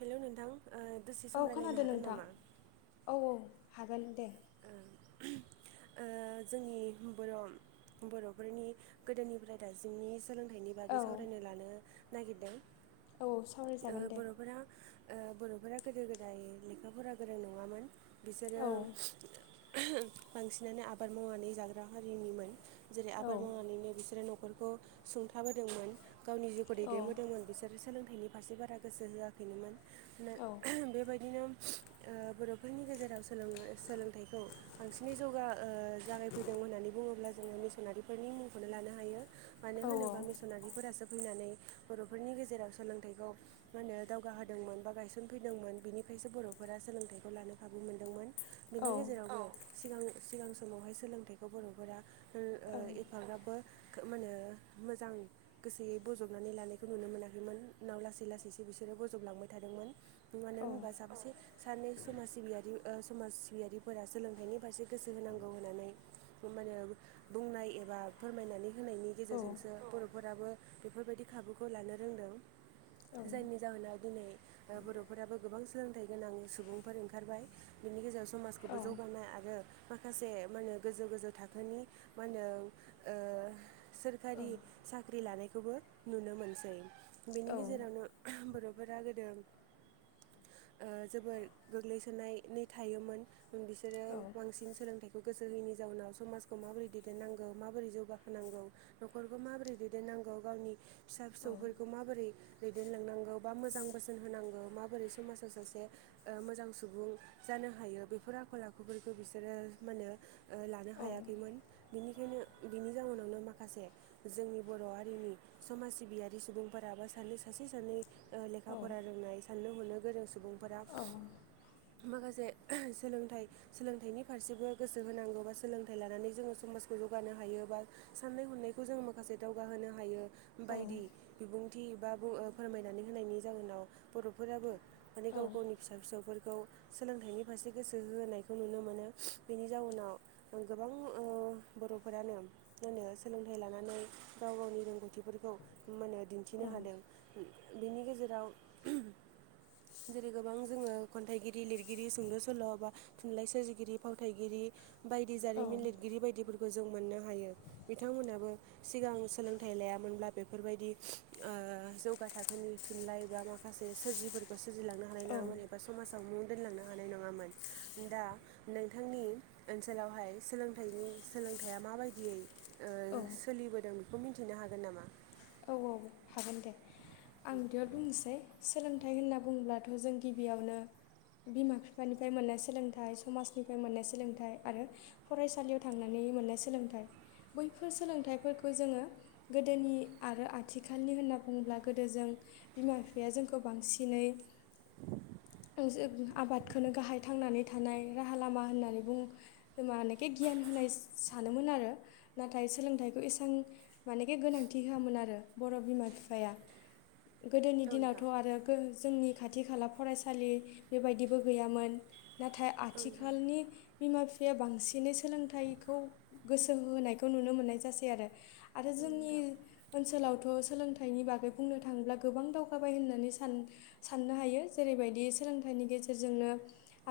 Hello नोंथां ओ दसे औ सम रायलायनो खोनादों हागोन नोंथां नामा औ औ हागोन दे [unintelligible] ओ जोंनि बर' बर'फोरनि गोदोनिफ्राय दाइसिमनि सोलोंथाइनि औ बागै सावरायनो लानो नागिरदों औ ओ सावरायजागोन दे बर'फोरा ओ बर'फोरा गोदो गोदाय लेखा फरा गोरों नङामोन बिसोरो औ बांसिनानो आबाद मावनानै जाग्रा हारिनिमोन जेरै औ आबाद मावनानैनो बिसोरो न'ख नखरखौ सुंथाबोदोंमोन गावनि जिउखौ औ दैदेनबोदोंमोन बिसोर सोलोंथाइनि फारसे बारा गोसो होआखैनोमोन औ बेबायदिनो बर'फोरनि गेजेराव सोलोंनो सोलों थायखौ बांसिनै जौगा जागायफैदों होननानै बुङोब्ला जोङो मिसनारिफोरनि मुंखौनो लानो हायो मानो औ होनोबा मिसनारिफोरासो फैनानै बर'फोरनि गेजेराव सोलोंथाइखौ होनो दावगाहोदोंमोन बा गायसनफैदोंमोन बिनि खाइसो बर'फोरा सोलोंथाइखौ लानो खाबु मोनदोंमोन बिनि औ गेजेराव औ सिगां सिगां समावहाय सोलोंथाइखौ बर'फोरा ओ औ एफाग्राबो खोब मा होनो मोजां गोसोयै बजबनानै लानायखौ नुनो मोनाखैमोन उनाव लासै लासैसो बिसोरो बजबलांबाय थादोंमोन मानो होनबा औ साबासे सानै समाज सिबियारि ओ समाज बायदिफोरा सोलोंथाइनि फारसे गोसो होनांगौ होननानै मानो बुंनाय एबा फोरमायनानै होनायनि गेजेरजोंसो बर'फोराबो बेफोरबायदि खाबुखौ लानो रोंदों जायनि जाहोनाव दिनै बर'फोराबो गोबां सोलोंथाइ गोनां सुबुंफोर ओंखारबाय बिनि गेजेराव समाजखौबो जौगानाय आरो माखासे मा होनो गोजौ गोजौ थाखोनि मा होनो ओ सोरखारि साख्रि लानायखौबो नुनो मोनसै बेनि गेजेरावनो बर' फोरा गोदो ओ जोबोर गोग्लैसोनायनै थायोमोन। बिसोरो बांसिन सोलोंथाइ गोसो होयिनि जाउनाव समाजखौ माबोरै दैदेननांगौ माबोरै जौगाहोनांगौ नखरखौ माबोरै दैदेननांगौ नांगौ गावनि फिसा फिसौफोरखौ माबोरै दैदेनलांनांगौ बा मोजां बोसोन होनांगौ माबोरै समाजाव सासे मोजां सुबुं जा नो हायो बेफोर आखल आखुफोरखौ बिसोरो माने लानो हायाखैमोन बिखायनो बिनि जाउनाव माखासे जोंनि बर' हारिनि समाज सिबियारि सुबुंफोराबो सानै सासे सानै ओ लेखा फरा रोंनाय साननो हनो गोरों सुबुंफोरा माखासे सोलोंथाइ सोलोंथाइनि फारसेबो गोसो होनांगौ बा सोलोंथाइ लानानै जोङो समाजखौ जौगानो हायो बा साननाय हनायखौ जों माखासे दावगाहोनो हायो। बायदि बिबुंथि बा फोरमायनानै होनायनि जाहोनाव बर' फोराबो माने गाव गावनि फिसा फिसौफोरखौ सोलोंथाइनि फारसे गोसो होनायखौ नुनो मोनो। बेनि जाउनाव गोबां ओ बर'फोरानो मा होनो सोलोंथाइ लानानै गाव गावनि रोंगौथिफोरखौ मा होनो दिन्थिनो हादों। बेनि गेजेराव जेरै गोबां जोङो खन्थाइगिरि लिरगिरि सुंद' सल' सल'बा थुनलाइ सोरजिगिरि फावथायगिरि बायदि जारिमिन लिरगिरि बायदिफोरखौ जों मोननो हायो। बिथांमोनाबो सिगां सोलोंथाइ लायामोनब्ला बेफोरबायदि ओ जौगा थाखोनि थुनलाइ बा माखासे सोरजिफोरखौ सोरजिलांनो हानाय औ नङामोन एबा समाजाव मुं दोनलांनो हानाय नङा नङामोन दा नोंथांनि ओनसोलावहाय सोलोंथानि सोलोंथाइया माबायदियै ओ औ सोलिबोदों बेखौ मिथिनो हागोन नामा? औ औ हागोन दे आं बिदिबा बुंनोसै सोलोंथाइ होनना बुङोब्लाथ' जों गिबियावनो बिमा बिफानिफ्राय मोननाय सोलोंथाइ समाजनिफ्राय मोननाय सोलोंथाइ आरो फरायसालियाव थांनानै मोननाय सोलोंथाइ बैफोर सोलोंथाइफोरखौ जोङो गोदोनि आरो आथिखालनि होनना बुङोब्ला गोदो जों बिमा बिफाया जोंखौ बांसिनै [inaudible] जों आबादखौनो गाहाय थांनानै थानाय राहा लामा होननानैबो खोमानिखि गियान होननाय सानोमोन आरो नाथाय सोलोंथाइखौ एसेबां माने बे गोनांथि हाआमोन आरो बर' बिमा बिफाया। गोदोनि औ नोंथां दिनावथ' आरो जोंनि खाथि खाला फरायसालि बेबायदिबो गैयामोन। नाथाय औ नोंथां आथिखालनि बिमा बिफाया बांसिनै सोलोंथाइखौ गोसो होहोनायखौ नुनो मोननाय जासै आरो। आरो औ जोंनि नोंथां। ओनसोलावथ' सोलोंथाइनि बागै बुंनो थाङोब्ला गोबां दावगाबाय होननानै साननो साननो हायो जेरैबायदि बिदि सोलोंथाइनि गेजेरजोंनो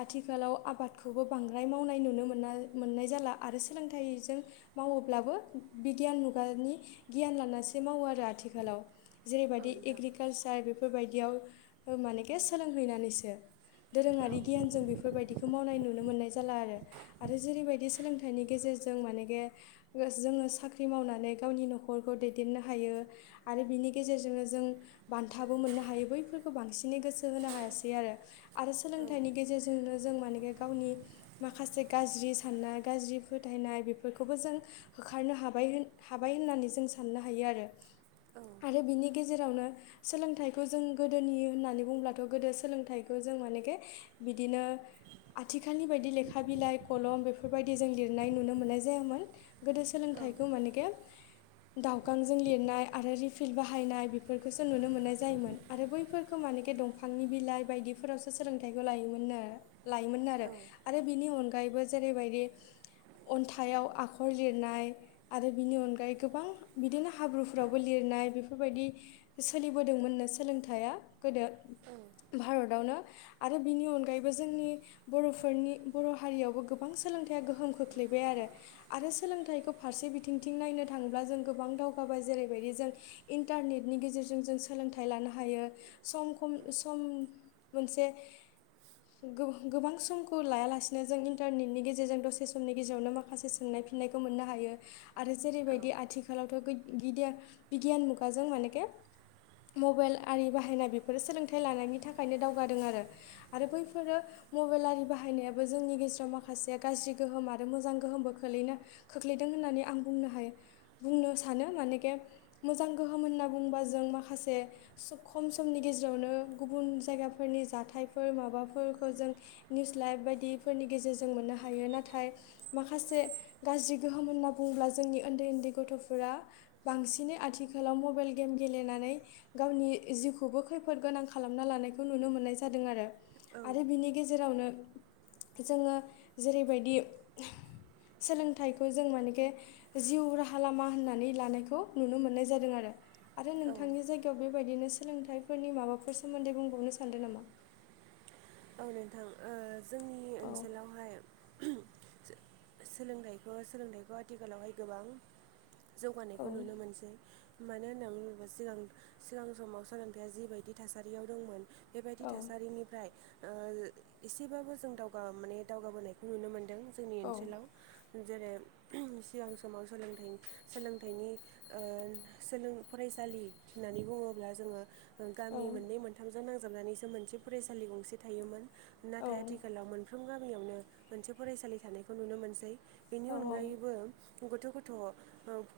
आथिखालाव आबादखौबो बांद्राय मावनाय नुनो मोना मोन नाय जाला आरो सोलोंथाइजों मावोब्लाबो बिगियान मुगानि गियान लानासो मावो आरो आथिखालाव। औ जेरैबायदि नोंथां एग्रिकालसार बेफोरबायदियाव मानेखे सोलोंहैनानैसो दोरोङारि गियानजों बेफोरखौ बेफोरबायदिखौ मावनाय नुनो मोननाय जाला आरो। आरो जेरैबायदि सोलोंथाइनि गेजेरजों माने बे जोङो साख्रि मावनानै गावनि न'खरखौ दै देननो हायो। आरो बिनि गेजेरजोंनो जों बान्थाबो मोननो हायो बैफोरखौ बांसिनै गोसो होनो हासैआरो। आरो औ सोलोंथनि गेजेरजोंनो जों माने बे गावनि माखासे गाज्रि साननाय गाज्रि फोथायनाय बेफोरखौबो जों होखारनो हाबाय होन हाबाय होननानै जों साननो हायो आरो। औ आरो बेनि गेजेरावनो सोलोंथाइखौ जों गोदोनि होननानै बुङोब्लाथ' गोदो सोलोंथाइखौ जों मानेखे बिदिनो आथिखालनि बायदि लेखा बिलाइ कलम बेफोरबायदि जों लिरनाय नुनो मोन्नाय जायामोन। गोदो औ सोलोंथाइखौ मानेखे दावगांजों लिरनाय आरो रिफिल्ड बाहायनाय बेफोरखौसो नुनो मोन्नाय जायोमोन आरो बैफोरखौ माने दंफांनि बिलाइ बायदि फोरावसो सोलोंथाइ लायोमोननो लायोमोनो आरो। बिनि अनग अनगायैबो जेरैबायदि अन्थायाव आखर लिरनाय आरो बिनि अनगायै गोबां बिदिनो हाब्रुफ्रावबो लिरनाय बेफोरबायदि सोलिबोदोंमोननो सोलोंथाइया। गोदो भारतआवनो आरो बिनि अनगायैबो जोंनि बर'फोरनि बर' हारियावबो गोबां सोलोंथाइया गोहोम खोख्लैयो। आरो। आरो सोलोंथाइखौ फारसे बिथिंथिं नायनो नो थाङोब्ला जों गोबां दावगाबाय जेरैबायदि जों इन्टारनेटनि गेजेरजों जों सोलोंथाइ लानो हायो। सम खम सम मोनसे गोबा गोबां समखौ लायालासिनो जों इन्टारनेटनि गेजेरजों दसे समनि गेजेरावनो माखासे सोंनाय फिननाय मोननो हायो आरो जेरैबाय आथिखालावथ' गिद गिदिया बिगियान मुगाजों मानेके मबाइल आरि बाहायनाय बेफोरो सोलोंथाइ लानायनि थाखायनो दावगादों आरो आरो बैफोरो मबाइल आरि बाहायनायाबो जोंनि गेजेराव माखासे गाज्रि गोहोम आरो मोजां गोहोमबो खोलोनो खोख्लै दों होननानै आं बुंनो हायो। बुंनो सानो मानेके मोजां गोहोम होनना बुंङोबा जों माखासे खम समनि गेजेरावनो गुबुन जायगाफोरनि जाथायफोर माबाफोरखौ जों निउस लाइभ बायदिफोरनि गेजेर मोननो हायो नाथाइ माखासे गाज्रि गोहोम होनना बुङोब्ला जोंनि ओन्दै ओन्दै गथ'फोरा बांसिनै आथिखालाव मबाइल गेम गेलेनानै गावनि जिउखौबो खो खैफोद गोनां खालामना लानायखौ नुनो मोन्नाय जादों आरो औ आरो बिनि गेजेरावनो जोङो जेरैबायदि सोलोंथाइखौ जों मानेके जिउ राहा राहा लामा होननानै लानायखौ नुनो मोननाय जादों आरो आरो नोंथांनि औ जायगायाव बेबायदिनो स सोलोंथाइफोरनि माबाफोर सोमोन्दै बुंबावनो सान्दों नामा? औ नोंथां ओ जोंनि औ ओनसोलावहाय सो-सोलोंथाइखौ सोलोंथाइखौ आथिखालावहाय गोबां औ जौगानायखौ नुनो मोनसै मानो होननानै बुङोब्ला सिगां सिगां समाव सोलोंथाइया जिबायदि थासारियाव दंमोन बेबायदि औ थासारिनिफ्राय ओ एसेबाबो जों दावगा माने दावगाबोनायखौ नुनो मोनदों जोंनि औ ओनसोलाव। जेरै सिगां समाव सोलोंथाइनि सोलोंथायनि ओ सोलों फराय सालि होननानै बुङोब्ला जोङो गामि मोननै मोनथामजों नांजाबनानैसो मोनसे फरायसालि गंसे थायोमोन औ नाथाय आथिखालाव मोनफ्रो [unintelligible] गामियावनो मोनसे फरायसालि थानायखौ नुनो मोनसै बेनि औ औ अनगायैबो गथ' गथ' ओ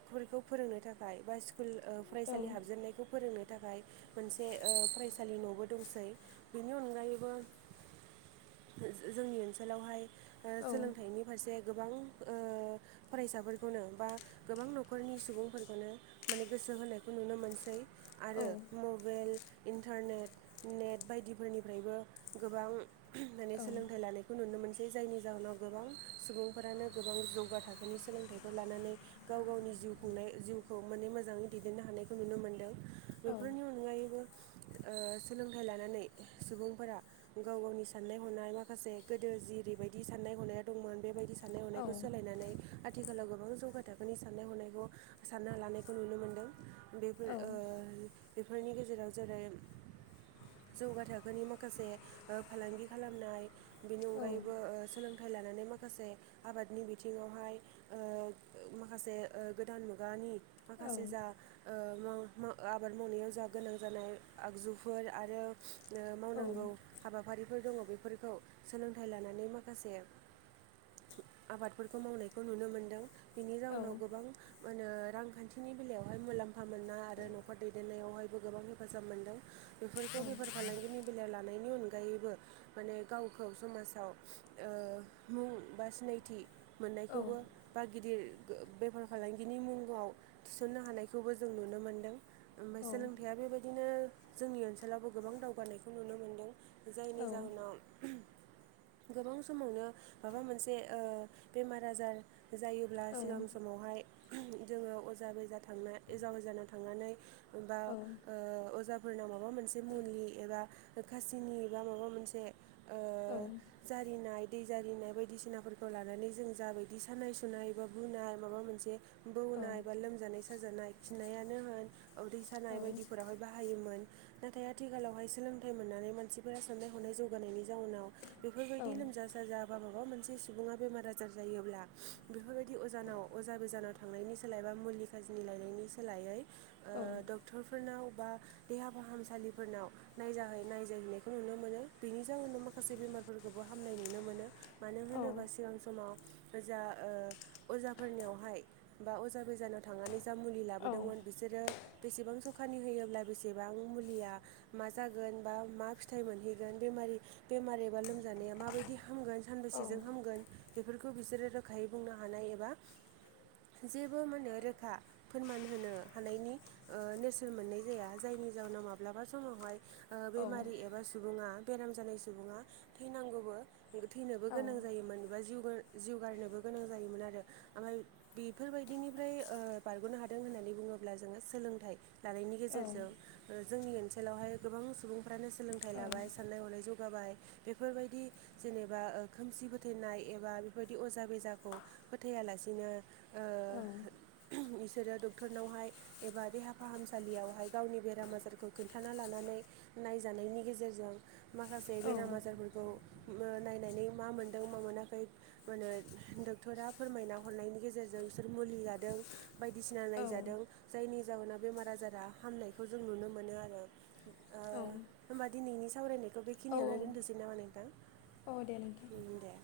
फोरफोरखौ फोरोंनो थाखाय बा स्कुल ओ औ फरायसालि हाबजेननायखौ फोरोंनो थाखाय मोनसे ओ फरायसालि न'बो दंसै बेनि अनगायै बो जो-जो-जोंनि ओनसोलावहाय ओ सोलोंथाइनि फारसे गोबां ओ फरायसाफोरखौनो बा गोबां न'खरनि सुबुंफोरखौनो माने गोसो गोसो होनायखौ नुनो मोनसै। आरो मबाइल इन्टारनेट नेट बायदिफोरनिफ्रायबो गोबां माने सोलोंथाइ लानायखौ नुनो मोनस सै जायनि जाहोनाव गोबां सुबुंफोरानो गोबां जौगा थाखोनि सोलोंथाइफोर लानानै गाव गावनि जिउ खुंनाय जिउखौ माने मोजाङै दैदेननो हानायखौ नुनो मोनदों बेफोरनि अनगायैबो ओ सोलोंथाइ लानानै सुबुंफोरा गाव गावनि साननाय हनाय माखासे गोदो जेरैबायदि साननाय हनाया दंमोन बेबायदि साननाय हनायखौ सोलायनानै आथिखालाव गोबां जौगा थाखोनि साननाय हनायखौ सानना लानायखौ नुनो मोनदों बेफोर ओ बेफोरनि गेजेराव जेरै जौगा थाखोनि माखासे ओ फालांगि खालामनाय बिनि अनगायैबो सोलों थाय लानानै माखासे आबादनि बिथिङावहाय ओ माखासे ओ गोदान मुगानि माखासे जा ओ मा मा आबाद मावनायाव जा गोनां जानाय आगजुफोर आरो ओ मावनांगौ हाबाफारिफोर दङ बेफोरखौ सोलोंथाइ लानानै माखासे आबादफोरखौ मावनायखौ नुनो मोनदों बिनि जाउनाव गोबां मा होनो रांखान्थिनि बेलायावहाय मुलाम्फा मोना आरो न'खर दैदेननायावहायबो गोबां हेफाजाब मोनदों। बेफोरखौ बेफार फालांगिनि बेलायाव लानायनि अनगायै बो माने गावखौ समाजाव ओ मुं बा सिनायथि मोननायखौबो बा गिदिर बेफार फालांगिनि मुंाव थिसननो हानायखौबो जों नुनो मोनदों ओमफ्राय सोलोंथाइया बेबायदिनो जोंनि ओनसोलावबो गोबां दावगानायखौ नुनो मोनदों जायनि जाहोनाव गोबां समावनो माबा मोनसे बेमार आजार जायोब्ला सिगां समावहाय जोङो अजा बेजा थांना एजाव गोजानाव थांनानै बा अजाफोरनाव माबा मोनसे मुलि एबा खासिनि बा माबा मोनसे जारिनाय दै जारिनाय बायदिसिनाफोरखौ लानानै जों जाबायदि सानाय सुनाय बा बुनाय माबा मोनसे बौनाय बा लोमजानाय साजानाय खिन्नायानो होन उदै सानाय बायदिफोरावहाय बाहायोमोन नाथाय आथिखालावहाय सोलोंथाइ मोननानै मानसिफोरा साननाय हनाय जौगानायनि जानाव बेफोरबायदि लोमजा साजा बा माबा मोनसे मोनसे सुबुङा बेमार आजार जायोब्ला बेफोरबायदि अजानाव अजा गोजानाव थांनायनि सोलायबा मुलिखा बिजनि लायनायनि सोलायै डक्टरफोरनाव बा देहा फाहामसालिफोरनाव नायज नायजाहैनायखौ नुनो मोनो बेनि जाहोनाव माखासे बेमारफोरखौबो हामनाय नुनो मोनो मानो होनोबा सिगां समाव जा अजाफोरनियावहाय बा अजा गोजानाव थांनानै जा मुलि लाबोदोंमोन बिसोरो बेसेबां सखानि होयोब्ला बेसेबां मुलिया मा जागोन बा मा फिथाइ मोनहैगोन बे बेमार एबा लोमजानाया माबायदि हामगोन सानबैसेजों हामगोन बेफोरखौ बिसोरो रोखायै बुंनो हानाय एबा जेबो माने रोखा फोरमान होनो हानायनि नेरसोन मोननाय जाया जायनि जउाव माब्लाबा समावहाय बेमारि एबा सुबुङा बेराम जानाय सुबुङा थैनांगौबो थैनोबो गोनां जायो मबा जिउ जिउ गारनोबो गोनां जायोमोन आरो ओमफ्राय बेफोरबायदिनिफ्राय बारग'नो हादों होननानै बुङा बुङोब्ला जोङो सोलोंथाइ लानायनि गेजेरजों जोंनि ओनसोलावहाय गोबां सुबुंफ्रानो सोलोंथाइ लाबाय साननाय हनायजों बाबाय बेफोरबायदि जेनेबा खोमसि फोथैनाय एबा बेफोरबायदि अजा बेजाखौ फोथायालासिनो बिसोरो डक्टरनावहाय एबा देहा फाहामसालियावहाय गावनि बेराम आजारखौ खोन्थाना लानानै नायजानायनि गेजेरजों माखासे बेराम आजारफोरखौ नायनानै मा मोनदों मा मोनाखै मा होनो डक्टरा फोरमायना हरनायनि गेजेरजों जों बिसोर मुलि जादों बायदिसिना नायजादों जायनि जाहोनाव बेमार आजारा हामनायखौ जों नुनो मोनो आरो होमबा दिनैनि सावरायनायखौ बेखिनियावानो दोनद'सै नामा नोंथां दे नोंथां दे